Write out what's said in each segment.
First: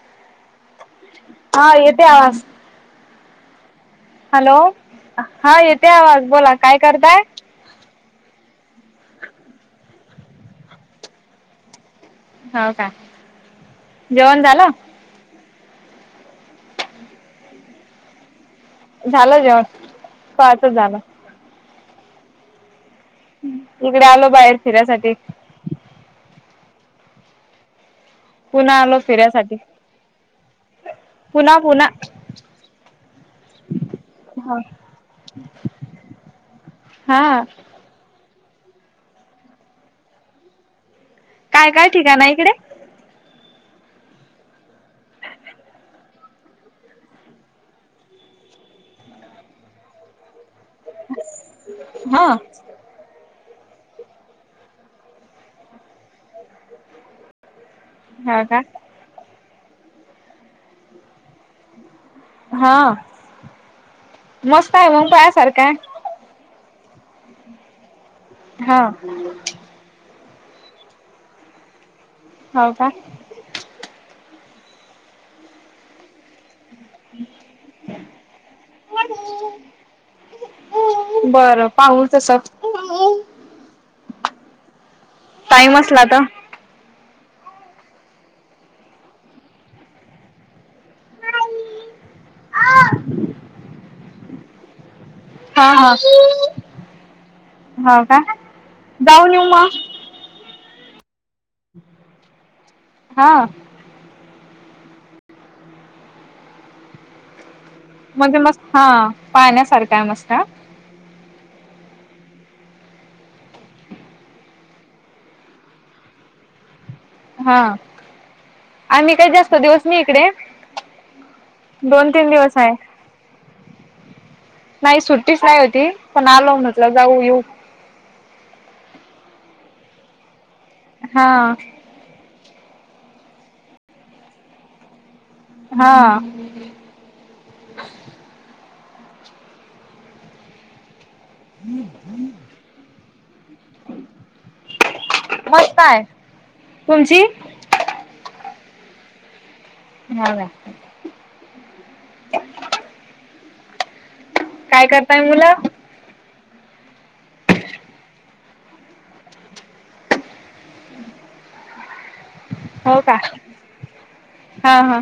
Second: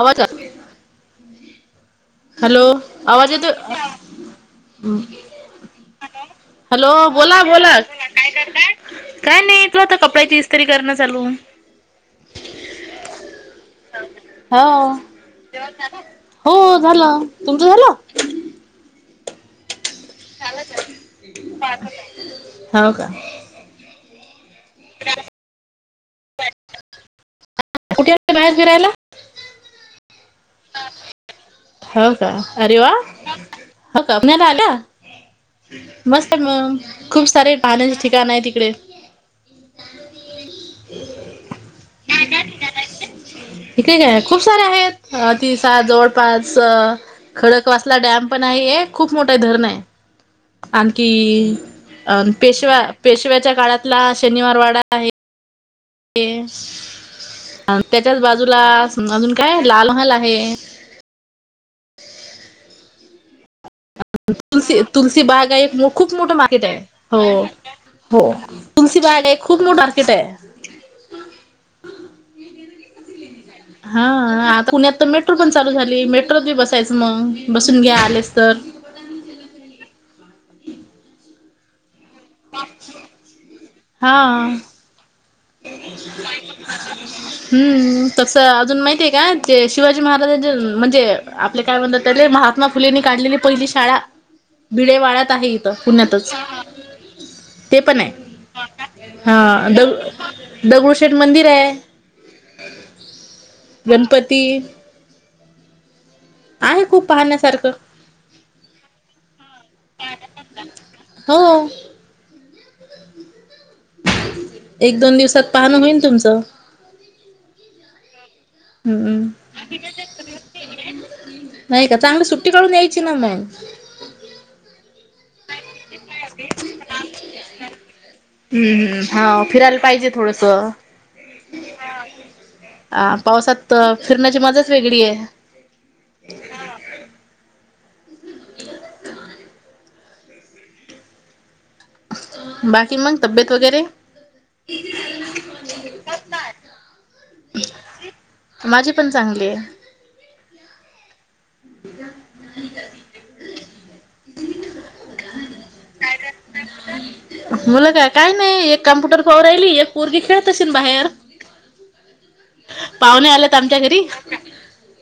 आवाजात हा येेते आवाज हॅलो, आवाज येतोय. हॅलो हा येते आवाज बोला काय हॅलो करताय बोला बोला काय, काय नाही तू आता कपड्याची इस्तरी करणं चालू हो का जेवण झालं? हो हो. झालं तुमच झालं झालं जेवण. सकाळचच झालं हाव का इकडे आलो बाहेर फिरायसाठी कुठे. बाहेर पूना फिरायला आलो फिऱ्यायसाठी पुना. हो का, अरे वा. हो का आपनला हा. आल. मस्त आहे मग खूप हा सारे पाहण्याचे ठिकाण आहे तिकडे [inaudible] काय काय ठिकाण आहे इकडे? इकडे काय आहे खूप सारे आहेत तिसात जवळपास खडकवासला डॅम पण आहे हे एक, खूप मोठ धरण आहे. आणखी अ- हा. पेशव्या पेशव्याच्या काळातला शनिवार वाडा आहे. तेच त्याच्याच हा बाजूला का अजून काय लाल महाल आहे [inaudible] हां. तुलस तुलसी बागा एक मो आहे खूप मोठं मार्केट आहे, हो हो हा तुलसीबाग खूप मोठं मार्केट आहे. हौ कां. हा आता पुण्यात तर मेट्रो पण चालू झाली मेट्रोत बी बसायचं मग बसून घ्या आलेस तर बरं पाहल तस हा [unintelligible] टाईम असला तर हम्म. तसं अजून माहितीये का, जे शिवाजी महाराजांचे म्हणजे, आपले काय म्हणतात त्याले महात्मा फुलेंनी काढलेली पहिली शाळा बिडे वाड्यात आहे हा इथं हा पुण्यातच ते पण हो का? आहे जाऊन हा येऊ मग. द दगडूशेठ मंदिर आहे हा गणपती. आहे खूप पाहण्यासारखं. म्हणजे म हा पाहण्यासारखा आहे मस्त हो. एक दोन दिवसात पाहणं होईल तुमचं. हा, आणि हम्म काय जास्त दिवस नाही इकडे. नाही का दोन चांगली, तीन सुट्टी दिवस आहे. काढून यायची ना मगं. नाही सुट्टीच नाही होती, पण आलो म्हटलं जाऊ येऊ. हम्म हम्म. हा फिरायला पाहिजे थोडंसं. हा अ पावसात फिरण्याची मजाच वेगळी आहे हां. हम बाकी मंग तब्येत वगैरे. मस्तय तुमची माझी पण चांगली आहे. [unintelligible] [inaudible] काय करताय मुलं? [inaudible] मुलं काय काय नाही एक कम्प्युटर पाहू राहिली, एक पोरगी खेळत असेन बाहेर. हो का? पाहुणे आल्यात आमच्या घरी. हा हा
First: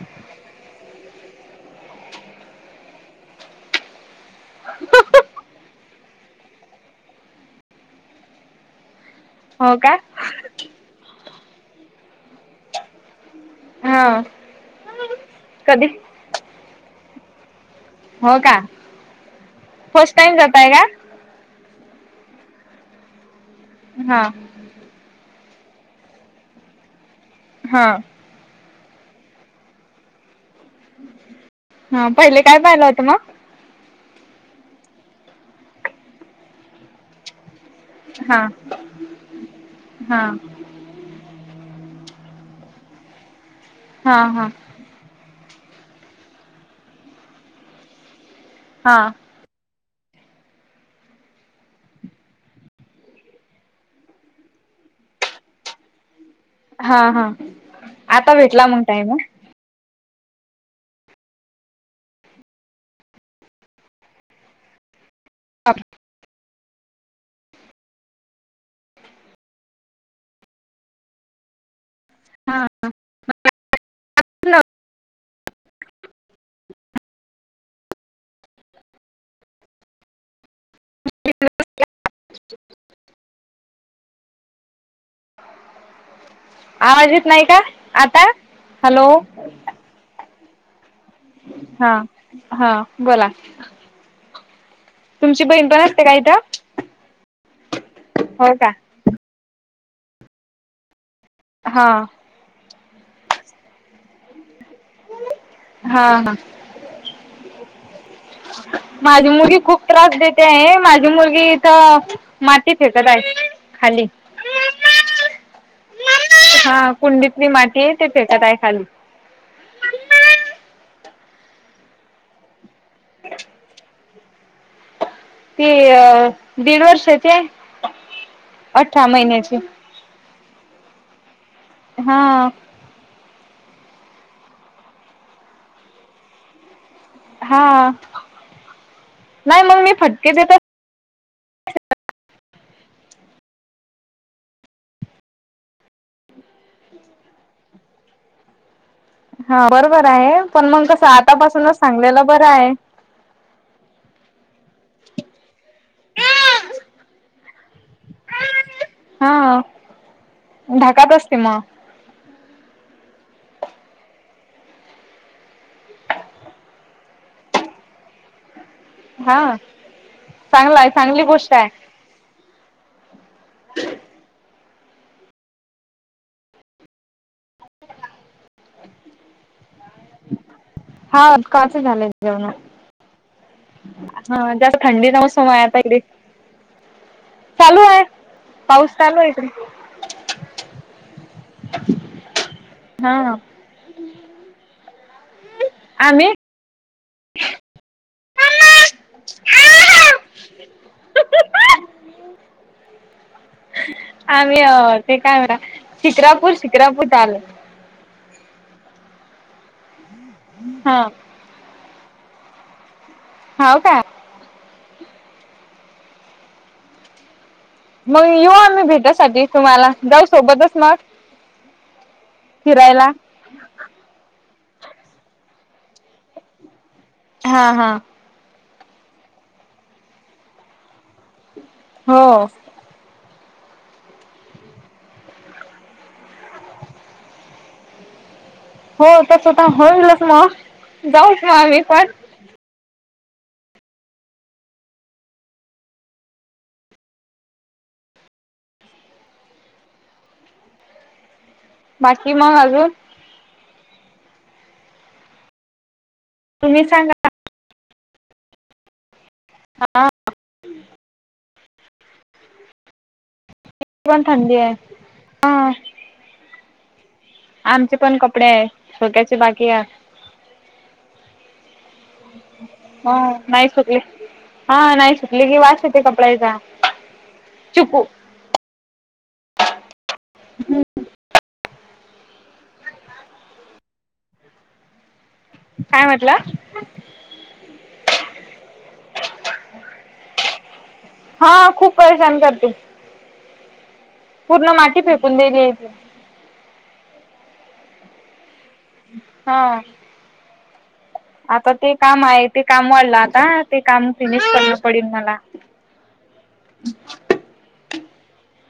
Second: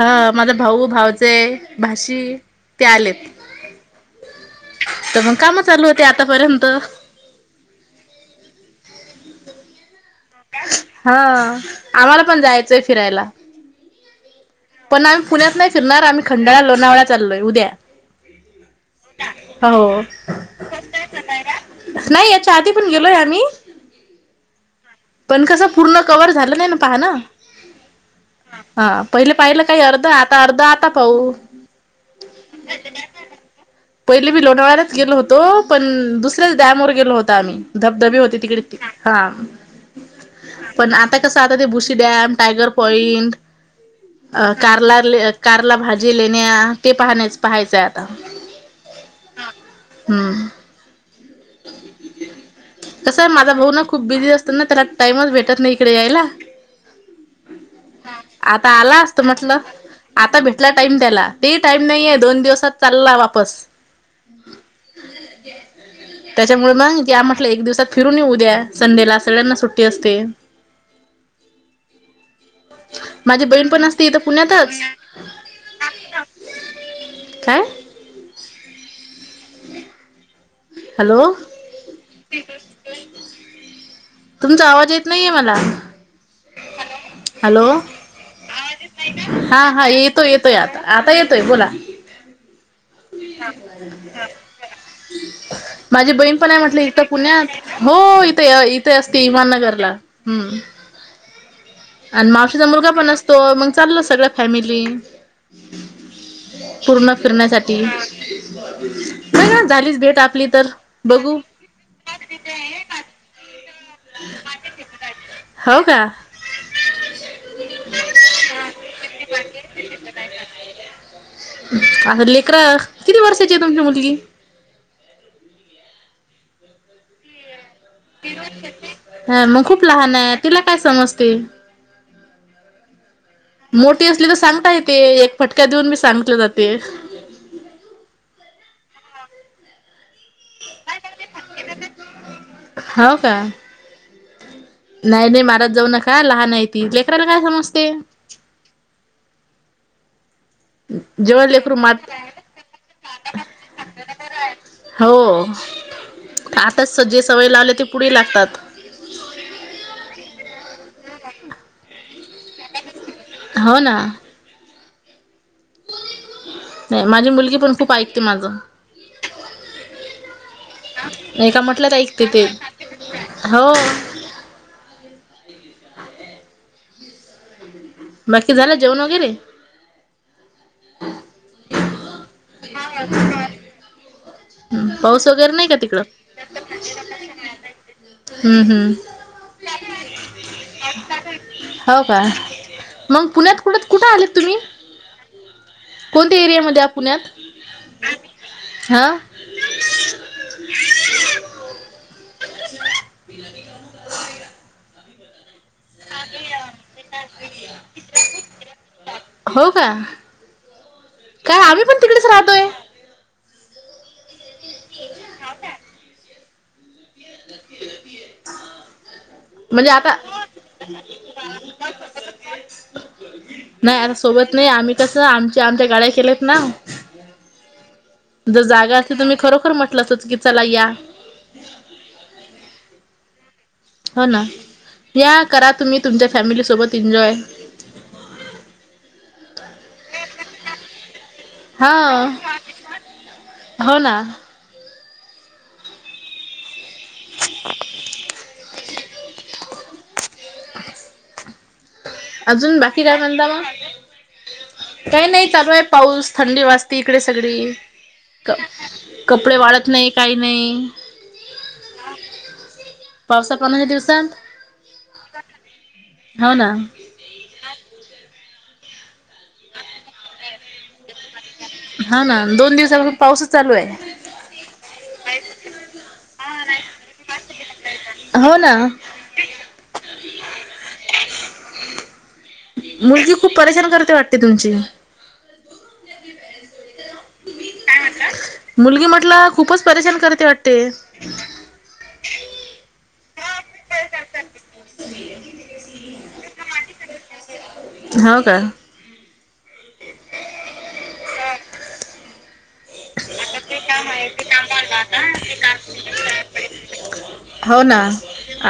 हा माझा भाऊ, भाऊचे भाची ते आलेत. [unintelligible] तर मग काम चालू होते आतापर्यंत. हो काय? हा आम्हाला पण जायचंय फिरायला. हा. पण आम्ही पुण्यात नाही कधी? फिरणार आम्ही खंडाळा लोणावळा चालोय उद्या. हो का हो. फर्स्ट टाईम जाताय का? नाही याच्या आधी पण गेलोय आम्ही. हा. पण कसं पूर्ण कव्हर झालं नाही ना, पहा ना. हा. हा पहिले पाहिलं काही अर्ध आता अर्ध आत हा पहिले काय पाहिला होतं मग? पहिले मी लोणावळ्याच गेलो होतो पण दुसऱ्याच डॅमवर गेलो होता आम्ही. धबधबे हा. होते तिकडे ती हा. हा. पण आता कसं आता ते बुशी डॅम, टायगर पॉइंट, हा हा अ कारल्या ल कारला भाजी लेण्या ते पाहण्या-पाहायचंय आहे आता. हा. हम्म. [inaudible] कसं आहे माझा भाऊ ना खूप बिझी असतो ना, त्याला टाइमच भेटत नाही इकडे यायला. हा हा भेटला आता मग आला टाइम असतं म्हंटल. आता भेटला टाईम त्याला ते ही टाईम नाहीये त्याला दोन दिवसात चालला वापस. आप त्याच्यामुळे मग या म्हटलं एक दिवसात फिरून येऊ उद्या संडेला सगळ्यांना सुट्टी असते. [inaudible] हा हा. माझी बहीण पण असते इथं पुण्यातच. काय? हॅलो. तुमचा आवाज येत नाहीये मला. आवाज येत नाही का, हॅलो आता? हॅलो. हा हा येतो येतोय आता, आता येतोय बोला. हा हा बोला. तुमची बहीण पण [unintelligible] असते माझी का बहीण इथं पण आहे म्हटलं इथं पुण्यात. हो इथं हो का य ती असते इमाननगरला हम्म. हा. आणि मावशीचा मुलगा पण असतो, मग चालला सगळ्या फॅमिली. हा हा पूर्ण फिरण्यासाठी माझी नाही मुलगी ना खूप झालीच त्रास भेट देते आपली तर आहे. माझी बघू मुलगी इथं माती फेकत आहे खाली. हो का? हा कुंडीतली माती आहे ते फेकत आहे खाली आता लेकर किती वर्षाची आहे तुमची मुलगी? ती अ दीड वर्षाचीय हा मग खूप लहान आहे तिला काय समजते हा मोठी असली तर सांगता येते एक फटक्या देऊन बी सांगले जाते. हा नाही मग मी फटके देत हो का? नाही नाही मारत जाऊ नका लहान आहे ती लेकराला काय समजते? हा बरोबर आहे पण मग कस जेव्हा लेकरू आतापासूनच मात सांगलेलं बरं आहे. [inaudible] हो आताच जे सवय लावले ते पुढे लागतात हा धाकात असते मग. हो ना नाही माझी मुलगी पण खूप ऐकते माझं. हा चांगला आहे चांगली नाही गोष्ट का आहे. म्हटलं तर ऐकते ते [unintelligible] हो बाकी झालं जेऊन वगैरे हा कसं झाले ऊ ना हा जास्त थंडी ना पाऊस मौसम वगैरे नाही का आहेता इ तिकडं [unintelligible] चालू आहे हम्म पाऊस हम्म चालू आहे त हो का हा मग पुण्यात कुठत कुठे आलेत तुम्ही? आम्ही कोणत्या एरियामध्ये आ पुण्यात हा आ्ही अ ते काय म्हरा [unintelligible] शिक्रापूर, शिक्रापूर कुठ आल हो का? हा काय आम्ही पण तिकडेच राहतोय. हाव काय? ये ह का [unintelligible] [unintelligible] मग येऊ आम्ही भेटयसाठी तुम्हाला म्हणजे आता जाऊ सोबतच मग. [unintelligible] फिरायला. नाही आता सोबत नाही आम्ही कसं आमच्या आमच्या गाड्या केल्यात ना हा हा. जर जागा अस तर मी खरोखर म्हटलं असतं की चला या हो. हो ना या करा तुम्ही तुमच्या फॅमिलीसोबत एन्जॉय हो तस तर स्वतः होईलच ना. जाऊ छान हा हो ना. [unintelligible] बाकी मग अजून बाकी काय म्हणता मग? काही नाही चालू आहे पाऊस थंडी तुम्ही वाजते इकडे सांगा सगळी. कपडे वाळत नाही हा काही नाही पावस पाण्याच्या च्या पण दिवसात थंडी आहे हा हो ना. आमचे पण कपडे आहे धोक्याची बाकी आहे. हा ना दोन ह दिवसापासून पाऊसच नाही चालू आहे सुकले हा नाही सुकले की वास येते कपड्याचा चुकू हो ना हम्म [unintelligible] मुलगी खूप परेशान करते वाटते तुमची काय म्हटलं? काय म्हणता मुलगी म्हटला खूपच परेशान करते वाटते. हा खूप परेशान करते. पूर्ण माती फेकून दिली आहे ती. होव का? हा. आता ते काम आहे ते काम वाढलं आता ते काम फिनिश करन पडेल मला. हम् [unintelligible] हो ना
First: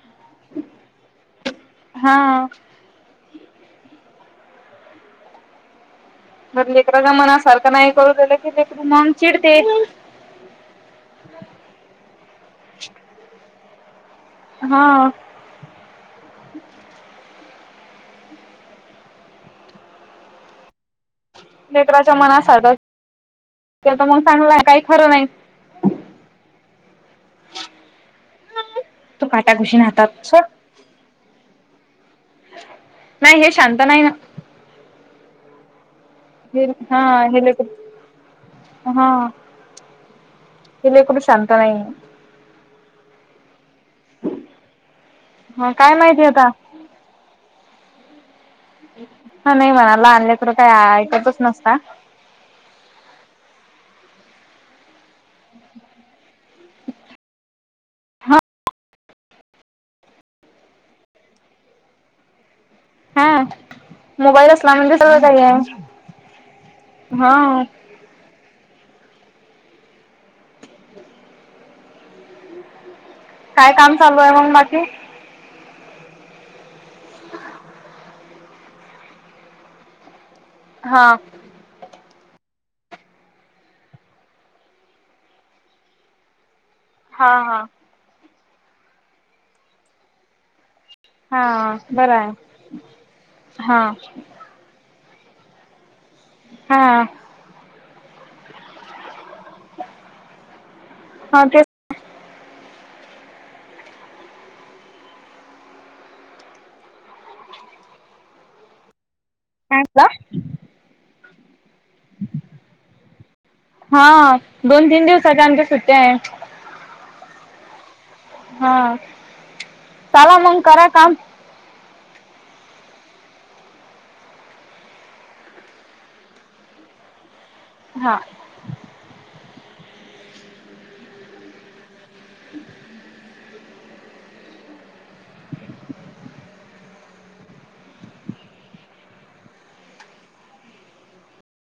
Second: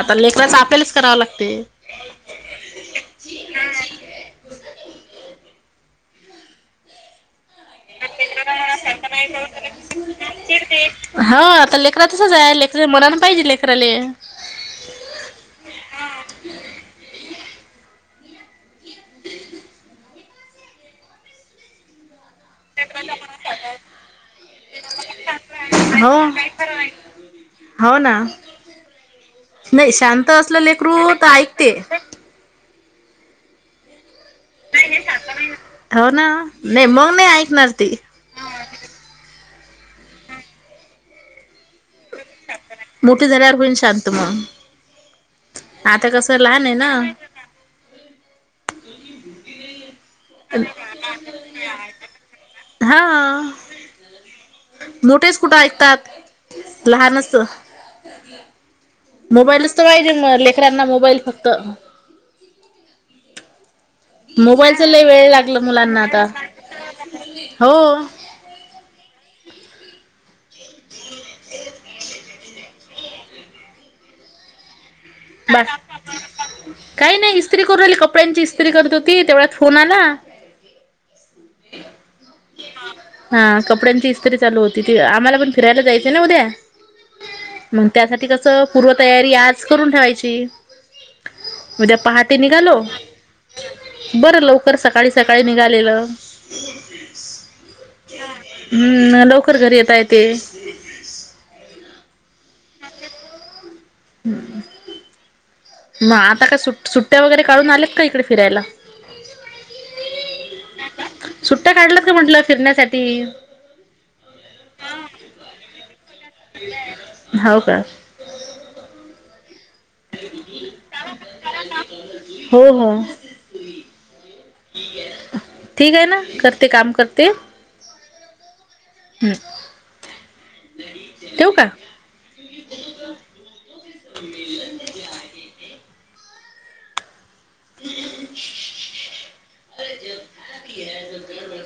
आता लेकराच आपल्यालाच कराव लागते. हा. जर लेकराच्या मनासारखं नाही करू दिलं की मन चिडते. हा आता लेकरा तसच आहे लेकराच्या मनान पाहिजे लेकराला. हा. नेत्राच्या मना अस तर मग चांगला काही खरं नाही हो हो ना. तू काटाकुशीन नाही हातात शांत सोड असलं लेकरू तर ऐकते. नाही हे शांत नाही ना हो ना हे नाही हा मग नाही हे ऐकणार ती. लेकरू हा कि लेकरू शांत नाही. मोठीे झाल्यावर होईल शां मग हा काय आता माहिती कसं लहान आहे ना? हा नाही म्हणा लानल्याकडे काही ऐकतच नसता. [unintelligible] हा नोटीस कुठे ऐकतात? लहानच तू हा मोबाईलच तर पाहिजे मग लेकरांना मोबाईल फक्त. हा मोबाईल असला मोबाईलच म्हणजे लय सगळं वेळ काही आहे लागलं मुलांना आता हो. [unintelligible] काय काम चालू आहे मग बाकी? बा काही नाही इस्त्री करू आली कपड्यांची इस्त्री करत होती तेवढ्यात फोन आला बा हा. हा कपड्यांची इस्त्री चालू होती ती आम्हाला पण फिरायला जायचय ना उद्या. हां हां. मग त्यासाठी कसं पूर्वतयारी आज करून ठेवायची. हा उद्या बरं आहे पहाटे निघालो हा बर लव कर सकाळी सकाळी निघालेलं. हां. हम्म मग लवकर घरी येता येतेय. [unintelligible] हा ते हम् [unintelligible] म आता का सु सुट्ट्या वगैरे काढून आल्यात का इकडे फिरायला काय [unintelligible] का का. सुट्ट्या काढलात का म्हंटलं फिरण्यासाठी? हा हा दोन तीन दिवसाच्या आमच्या सुट्ट्याये. होव का? हा चाला मंग करा काम. हो हो. ठीक हे ना करते काम करते. हा. हम्म. ठेऊ काय? [inaudible] [inaudible]